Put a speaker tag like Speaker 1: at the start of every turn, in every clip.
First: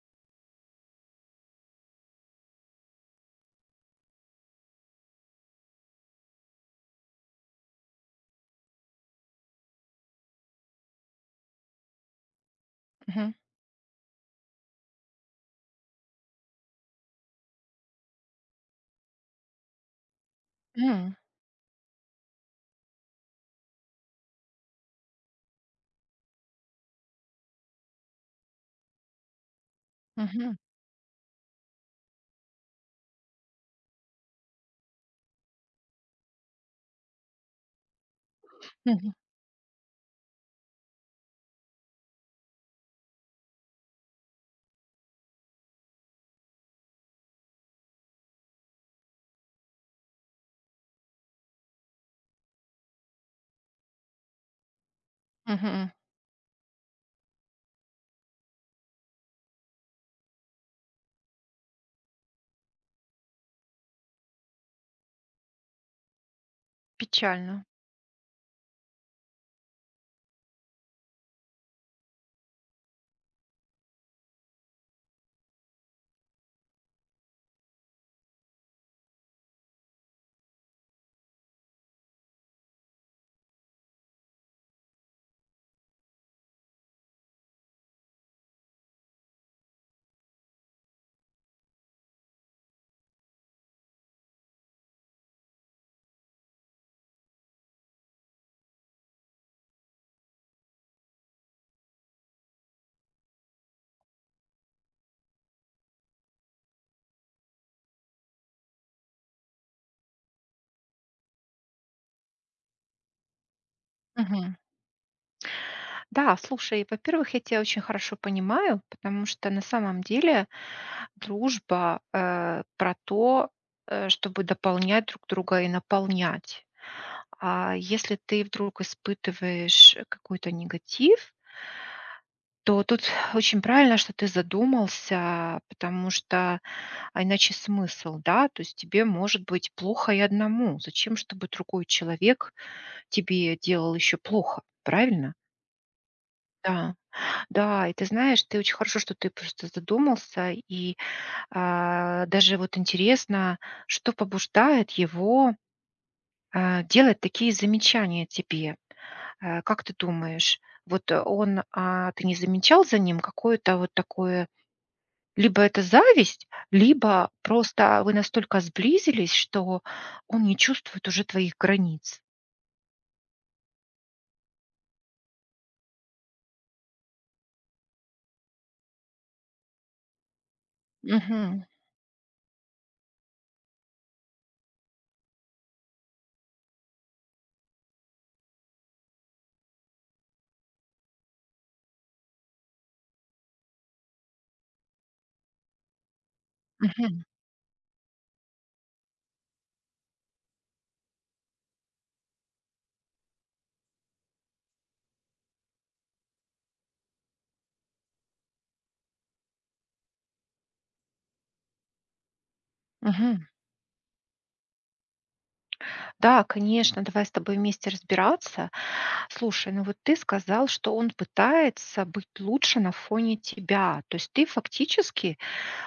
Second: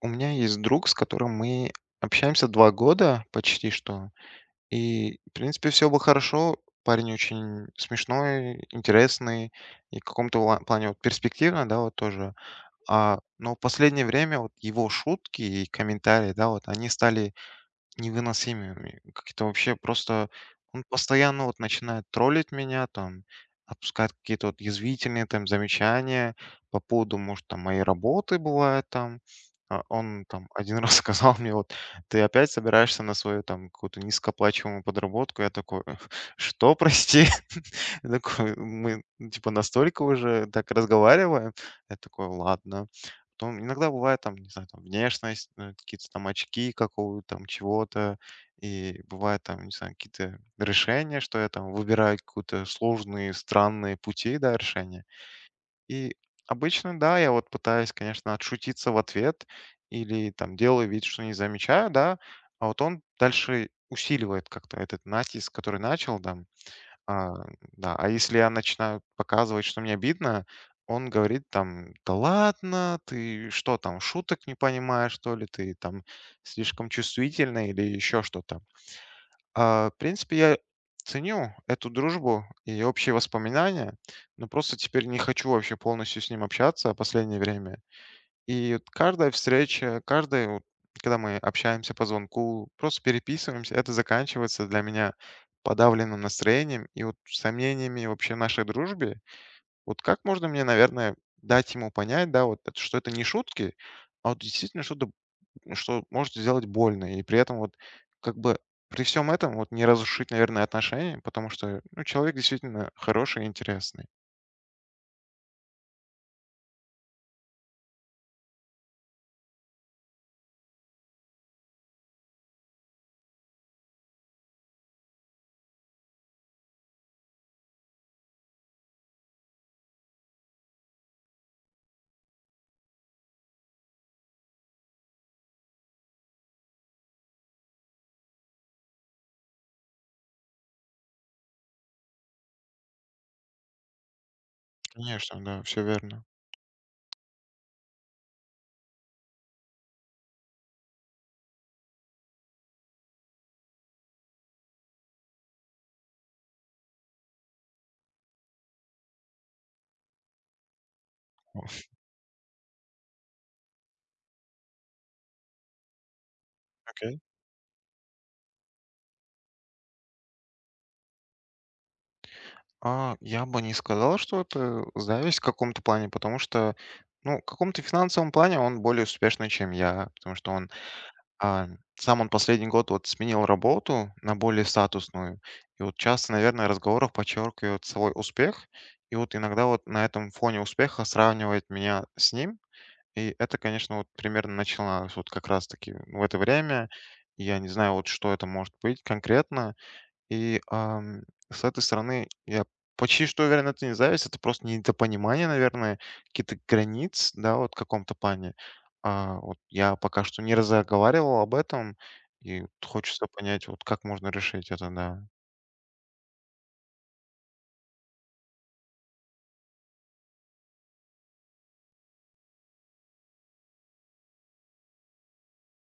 Speaker 1: У меня есть друг, с которым мы общаемся 2 года почти что. И, в принципе, все было хорошо. Парень очень смешной, интересный и в каком-то ла плане вот перспективный, да, вот тоже.
Speaker 2: Мгм.
Speaker 1: Но в последнее время вот его шутки и комментарии, да, вот они стали невыносимыми. Как-то вообще просто он
Speaker 2: М.
Speaker 1: постоянно вот начинает троллить меня, там, отпускает какие-то вот язвительные там замечания по поводу, может, там, моей работы бывает там. Он там
Speaker 2: Мгм.
Speaker 1: один раз сказал мне, вот, ты опять собираешься на свою там какую-то низкооплачиваемую подработку. Я такой, что, прости? Я такой, мы
Speaker 2: Мгм.
Speaker 1: ну, типа настолько уже так разговариваем. Я такой, ладно. Потом иногда бывает там, не знаю, там внешность, какие-то там очки какого там чего-то. И бывает там, не знаю, какие-то решения, что я там выбираю какие-то сложные, странные пути, да, решения.
Speaker 2: Мгм.
Speaker 1: И обычно, да, я вот пытаюсь, конечно, отшутиться в ответ или там делаю вид, что не замечаю, да, а вот он дальше усиливает как-то этот натиск, который начал, да, а,
Speaker 2: Печально.
Speaker 1: да, а если я начинаю показывать, что мне обидно, он говорит там: "Да ладно, ты что там, шуток не понимаешь, что ли? Ты там слишком чувствительный или еще что-то". А, в принципе, я ценю эту дружбу и общие воспоминания, но просто теперь не хочу вообще полностью с ним общаться в последнее время. И вот каждая встреча, каждая, вот, когда мы общаемся по звонку, просто переписываемся, это заканчивается для меня подавленным настроением и вот сомнениями вообще в нашей дружбе. Вот как можно мне, наверное, дать ему понять, да, вот, что это не шутки, а вот действительно что-то, что может сделать больно. И при этом вот как бы при всем этом вот не разрушить, наверное, отношения, потому что ну, человек действительно хороший и интересный.
Speaker 2: Мгм. Да, слушай, во-первых, я тебя очень хорошо понимаю, потому что на самом деле дружба, про то, чтобы дополнять друг друга и наполнять. А если ты вдруг испытываешь какой-то негатив, то тут очень правильно, что ты задумался, потому что, а иначе смысл, да? То есть тебе может быть плохо и одному. Зачем, чтобы другой человек тебе делал еще плохо, правильно?
Speaker 1: Конечно, да, все верно.
Speaker 2: Да, да, и ты знаешь, ты очень хорошо, что ты просто задумался, и даже вот интересно, что побуждает его делать такие замечания тебе. Как ты думаешь, вот ты не замечал за ним какое-то вот такое, либо это зависть, либо просто вы настолько сблизились, что он не чувствует уже твоих границ.
Speaker 1: А, я бы не сказал, что это зависть в каком-то плане, потому что, ну, в каком-то финансовом плане он более успешный, чем я, потому что он,
Speaker 2: Мгм.
Speaker 1: а, сам он последний год вот сменил работу на более статусную, и вот часто, наверное, разговоров подчеркивает свой успех, и вот иногда вот на этом фоне успеха сравнивает меня с ним, и это, конечно, вот примерно началось вот как раз-таки в это время,
Speaker 2: Мгм.
Speaker 1: и я не знаю вот, что это может быть конкретно, и, ам, с этой стороны, я почти что уверен, это не зависть, это просто недопонимание, наверное, каких-то границ, да, вот в каком-то плане. А, вот я пока что не разговаривал об этом, и вот хочется
Speaker 2: Мгм.
Speaker 1: понять, вот как можно решить это, да.
Speaker 2: Да, конечно, давай с тобой вместе разбираться. Слушай, ну вот ты сказал, что он пытается быть лучше на фоне тебя. То есть ты фактически,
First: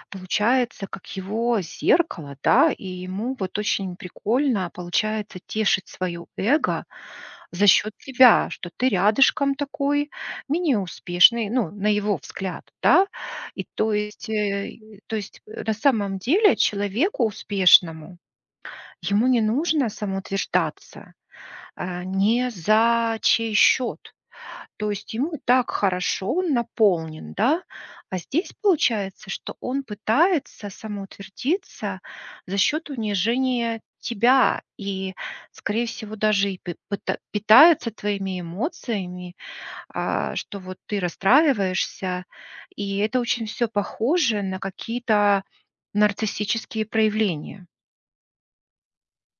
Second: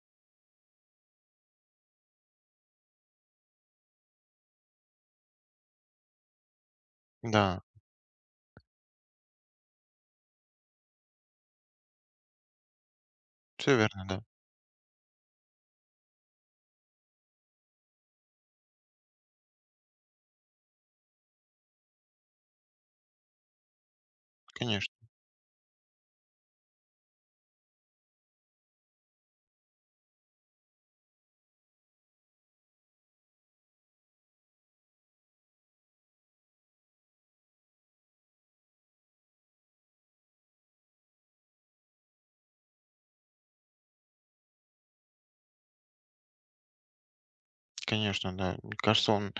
Speaker 2: получается, как его зеркало, да, и ему вот очень прикольно получается тешить свое эго
Speaker 1: Да,
Speaker 2: за счет тебя, что ты рядышком такой, менее успешный, ну, на его взгляд, да. И
Speaker 1: все
Speaker 2: то
Speaker 1: верно, да,
Speaker 2: есть, э, то есть э, на самом деле человеку успешному ему не нужно самоутверждаться, не за чей счет. То
Speaker 1: конечно.
Speaker 2: есть ему и так хорошо, он наполнен, да. А здесь получается, что он пытается самоутвердиться за счет унижения тебя и, скорее всего, даже и питается твоими эмоциями, что вот ты расстраиваешься. И это очень все похоже на какие-то нарциссические проявления.
Speaker 1: Конечно, да. Мне кажется, он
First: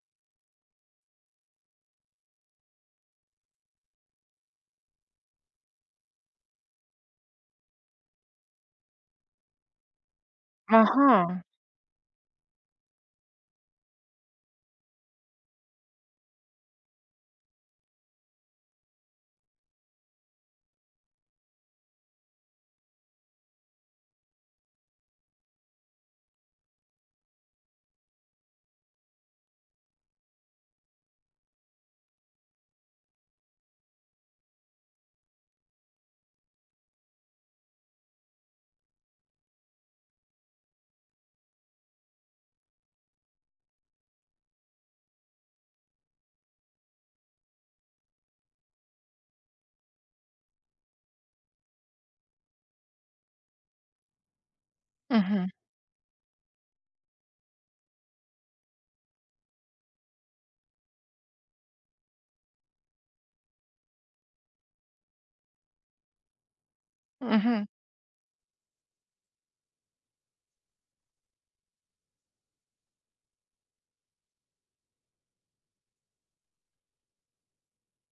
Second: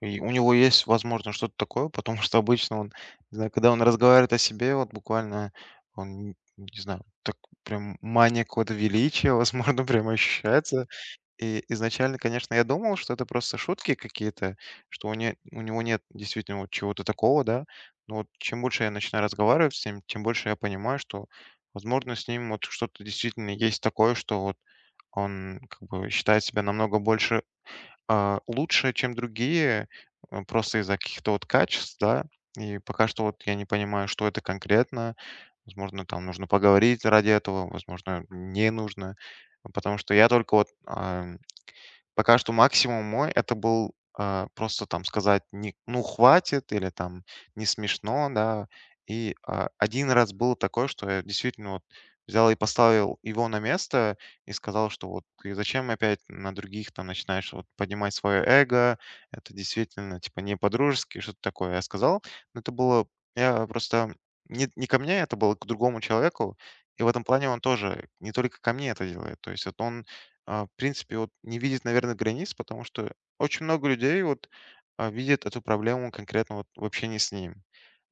Speaker 1: и у него есть, возможно, что-то такое, потому что обычно он, не знаю, когда он разговаривает о себе, вот буквально он, не знаю, так прям мания какого-то величия, возможно, прям ощущается.
Speaker 2: Ага.
Speaker 1: И изначально, конечно, я думал, что это просто шутки какие-то, что у него нет действительно вот чего-то такого, да. Но вот чем больше я начинаю разговаривать с ним, тем больше я понимаю, что, возможно, с ним вот что-то действительно есть такое, что вот он как бы считает себя намного лучше, чем другие, просто из-за каких-то вот качеств, да. И пока что вот я не понимаю, что это конкретно. Возможно, там нужно поговорить ради этого, возможно, не нужно. Потому что я только вот, пока что максимум это был, просто там сказать не "ну, хватит" или там "не смешно", да. 1 раз было такое, что я действительно вот взял и поставил его на место и сказал, что вот
Speaker 2: Мгм.
Speaker 1: ты зачем опять на других там начинаешь вот поднимать свое эго, это действительно типа не по-дружески, что-то такое я сказал. Но это было, я просто не ко мне, это было к другому человеку. И в этом плане он
Speaker 2: Мгм.
Speaker 1: тоже не только ко мне это делает. То есть вот он в принципе, вот не видит, наверное, границ, потому что очень много людей вот видит эту проблему конкретно вот в общении с ним.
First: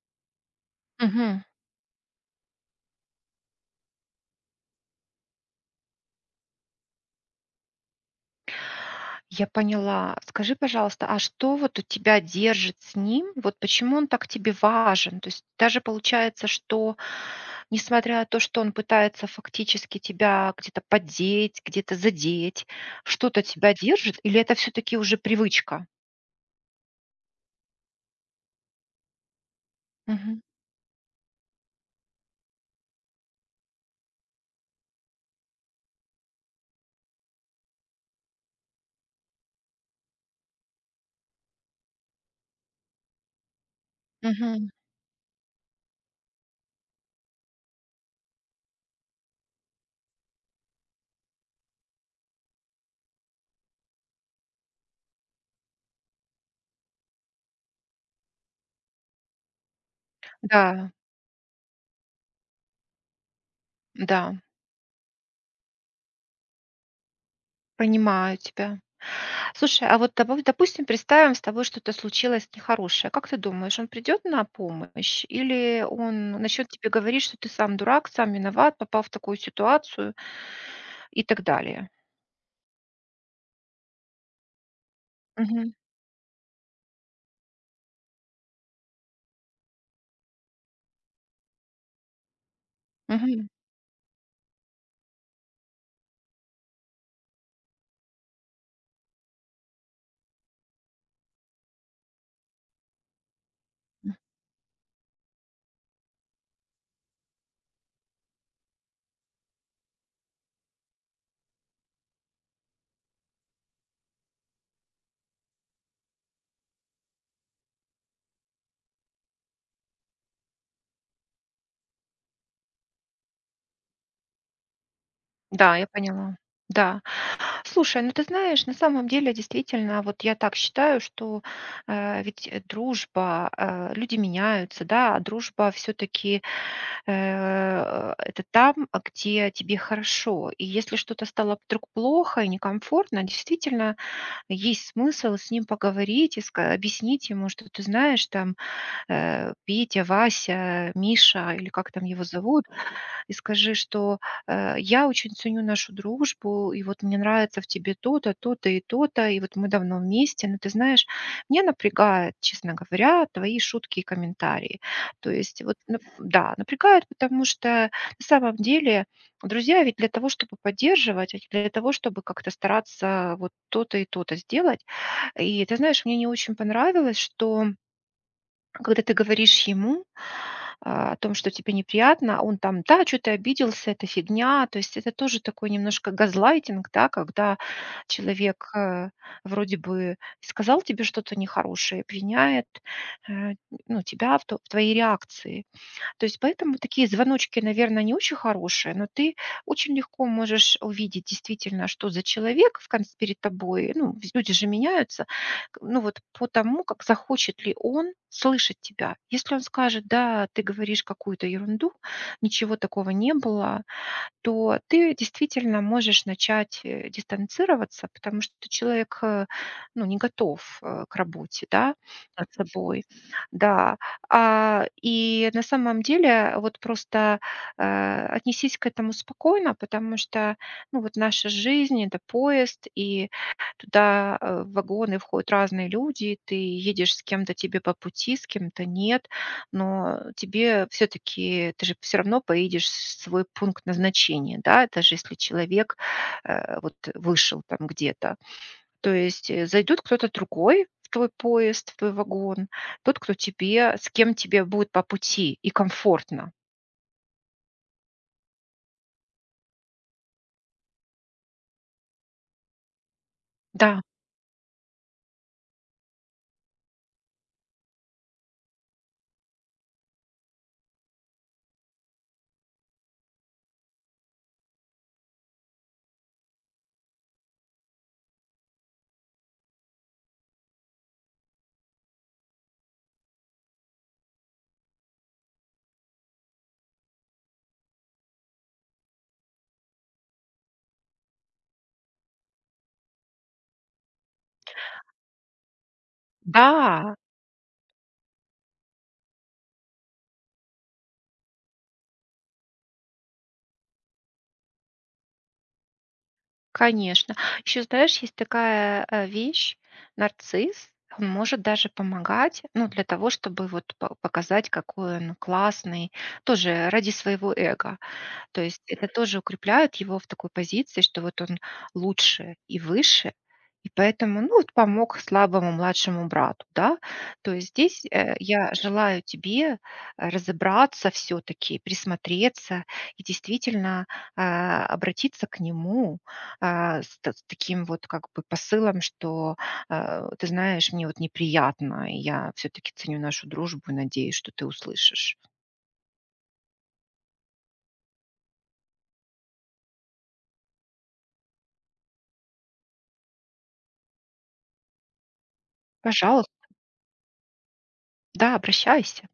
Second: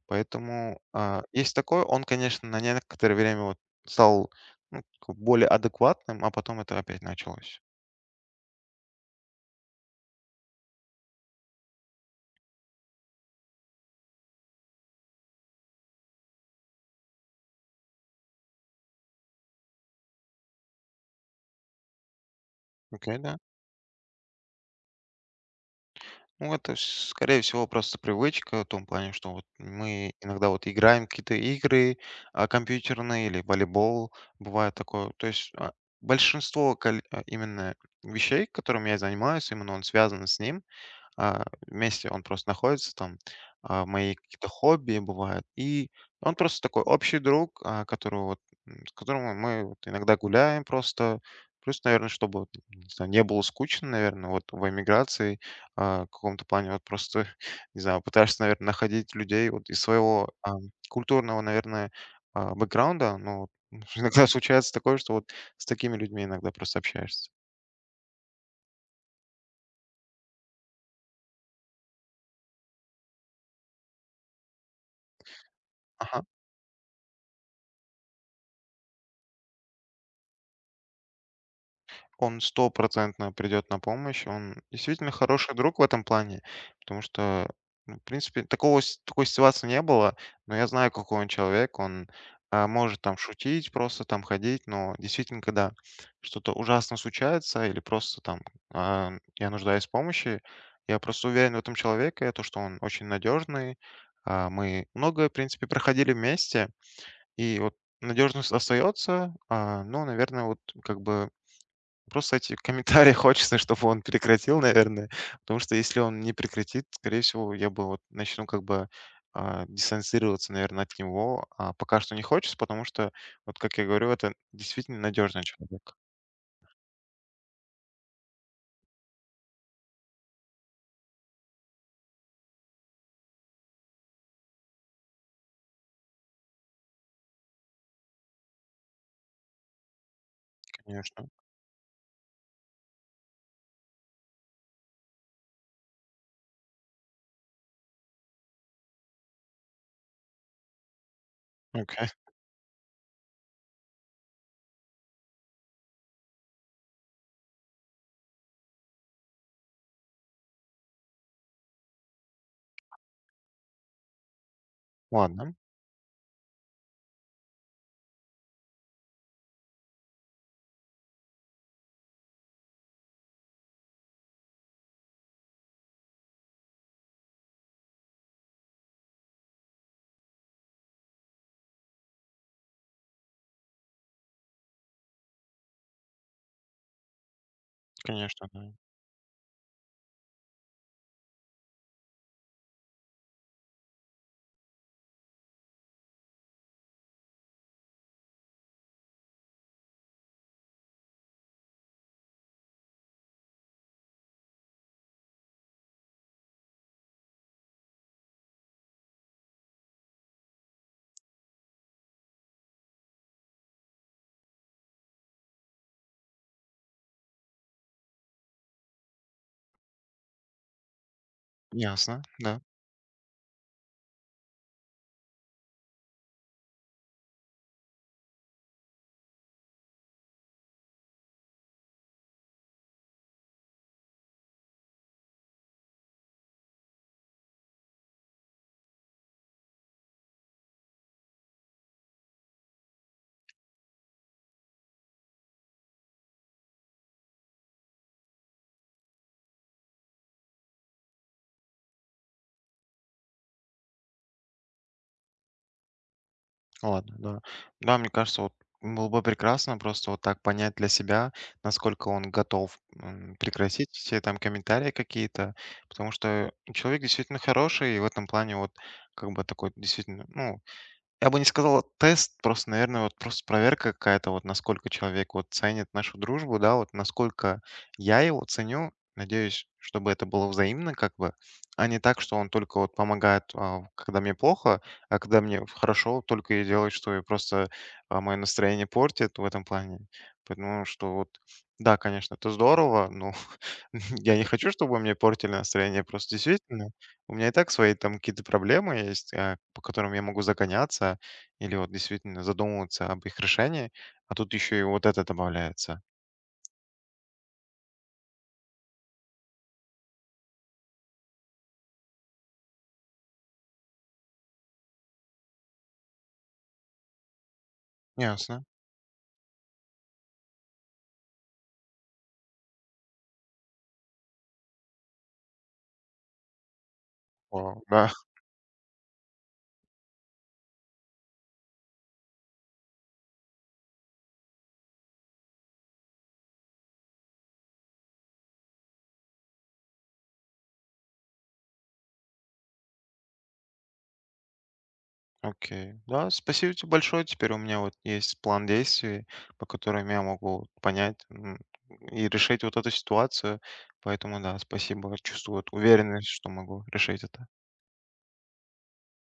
Speaker 1: Поэтому
Speaker 2: Мгм.
Speaker 1: есть такое, он, конечно, на некоторое время вот стал ну, как бы более адекватным, а потом это опять началось.
Speaker 2: Я поняла. Скажи, пожалуйста, а что вот у тебя держит с ним? Вот почему он так тебе важен? То есть даже получается, что несмотря на то, что он пытается фактически тебя где-то поддеть, где-то задеть,
Speaker 1: Окей, да?
Speaker 2: что-то тебя держит, или это все-таки уже привычка?
Speaker 1: Ну, это, вс скорее всего, просто привычка в том плане, что вот мы
Speaker 2: Мгм.
Speaker 1: иногда вот играем какие-то игры, компьютерные или волейбол, бывает такое. То есть, большинство именно вещей, которыми я занимаюсь, именно он связан с ним вместе он просто находится там, мои какие-то
Speaker 2: Мгм.
Speaker 1: хобби бывают. И он просто такой общий друг, которого вот, с которым мы вот иногда гуляем просто. Плюс, наверное, чтобы вот, не, знаю, не было скучно, наверное, вот в эмиграции в каком-то плане вот просто, не знаю, пытаешься, наверное, находить людей вот из своего
Speaker 2: Да,
Speaker 1: культурного, наверное, бэкграунда. Но иногда
Speaker 2: да,
Speaker 1: случается такое, что вот с такими людьми иногда просто общаешься.
Speaker 2: понимаю тебя. Слушай, а вот добав допустим, представим, с тобой что-то случилось нехорошее. Как ты думаешь, он придет на помощь или
Speaker 1: Ага.
Speaker 2: он начнет тебе говорить, что ты сам дурак, сам виноват, попал в такую ситуацию и так далее?
Speaker 1: Он стопроцентно придет на помощь. Он действительно хороший
Speaker 2: Мгм.
Speaker 1: друг в этом плане, потому что, ну, в принципе, такой ситуации не было, но я знаю, какой он человек. Он может там
Speaker 2: Мгм.
Speaker 1: шутить, просто там ходить, но действительно, когда что-то ужасно случается или просто там а, я нуждаюсь в помощи, я просто уверен в этом человеке, то, что он очень надежный. А, мы многое, в принципе, проходили вместе, и вот надежность остается, ну, наверное, вот как бы просто эти комментарии хочется, чтобы он прекратил, наверное. Потому что если он не прекратит, скорее всего, я бы вот начну как бы дистанцироваться, наверное, от него. А пока что не хочется, потому что, вот как я говорю, это действительно надежный
Speaker 2: Да, я
Speaker 1: человек.
Speaker 2: поняла. Да. Слушай, ну ты знаешь, на самом деле действительно, вот я так считаю, что ведь дружба, люди меняются, да, а дружба все-таки это там, а где тебе хорошо. И если что-то
Speaker 1: Конечно.
Speaker 2: стало вдруг плохо и некомфортно, действительно есть смысл с ним поговорить и объяснить ему, что ты знаешь, там Петя, Вася, Миша или как там
Speaker 1: Окей.
Speaker 2: его зовут, и скажи, что, я очень ценю нашу дружбу, и вот мне нравится в тебе то-то, то-то и то-то, и вот мы давно вместе, но ты знаешь, меня напрягает, честно говоря, твои шутки и комментарии. То
Speaker 1: Ладно.
Speaker 2: есть вот, нап да, напрягает, потому что на самом деле друзья ведь для того, чтобы поддерживать, а не для того, чтобы как-то стараться вот то-то и то-то сделать. И ты знаешь, мне не очень понравилось, что когда ты говоришь ему, о том, что тебе неприятно, а он там: "Да, что ты обиделся, это фигня". То есть это тоже такой немножко газлайтинг, да, когда
Speaker 1: Конечно,
Speaker 2: человек,
Speaker 1: да.
Speaker 2: вроде бы сказал тебе что-то нехорошее, обвиняет, э, ну, тебя в твоей реакции. То есть поэтому такие звоночки, наверное, не очень хорошие, но ты очень легко можешь увидеть действительно, что за человек в конце перед тобой. Ну, ведь люди же меняются. Ну, вот по тому, как захочет ли он слышать тебя. Если он скажет, да, ты говоришь какую-то ерунду, ничего такого не было, то ты действительно можешь начать дистанцироваться, потому что человек ну, не готов к работе, да,
Speaker 1: Ясно,
Speaker 2: над
Speaker 1: да.
Speaker 2: собой. Да. И на самом деле вот просто отнесись к этому спокойно, потому что ну, вот наша жизнь– это поезд, и туда в вагоны входят разные люди, ты едешь с кем-то тебе по пути, с кем-то нет, но тебе все-таки, ты же все равно поедешь в свой пункт назначения, да, даже если человек вот вышел там где-то. То есть зайдет кто-то другой в твой поезд, в твой вагон, тот, кто тебе, с кем тебе будет по пути и комфортно.
Speaker 1: Ладно, да. Да, мне кажется, вот было бы прекрасно просто вот так понять для себя, насколько он готов прекратить
Speaker 2: Да,
Speaker 1: все там комментарии какие-то, потому что человек действительно хороший, и в этом плане вот как бы такой действительно, ну, я бы не сказал тест, просто, наверное, вот просто проверка какая-то, вот насколько человек вот ценит нашу дружбу, да, вот насколько я его ценю. Надеюсь, чтобы это было взаимно, как бы, а не так, что он только вот помогает, когда мне плохо, а когда мне хорошо, вот только и делает, что и просто мое настроение портит в этом плане. Поэтому что вот, да, конечно, это здорово, но я не хочу, чтобы вы мне портили настроение. Просто действительно,
Speaker 2: да,
Speaker 1: у меня и так свои там какие-то проблемы есть, по которым я могу загоняться или вот действительно задумываться об их решении, а тут еще и вот это добавляется.
Speaker 2: конечно. Еще, знаешь, есть такая вещь, нарцисс, он может даже помогать, ну, для того, чтобы вот показать, какой он классный, тоже ради своего эго. То
Speaker 1: Ясно.
Speaker 2: есть это тоже укрепляет его в такой позиции, что вот он лучше и выше, и поэтому, ну, вот помог слабому младшему брату, да. То есть
Speaker 1: Вау, да,
Speaker 2: здесь я желаю тебе разобраться все-таки, присмотреться и действительно обратиться к нему с таким вот как бы посылом, что ты знаешь, мне вот неприятно, и я все-таки ценю нашу дружбу и надеюсь, что ты услышишь.
Speaker 1: окей. Да, спасибо тебе большое. Теперь у меня вот есть план действий, по которым я могу вот понять и решить вот эту ситуацию. Поэтому да, спасибо. Чувствую вот уверенность, что
Speaker 2: Пожалуйста,
Speaker 1: могу решить это.
Speaker 2: да, обращайся.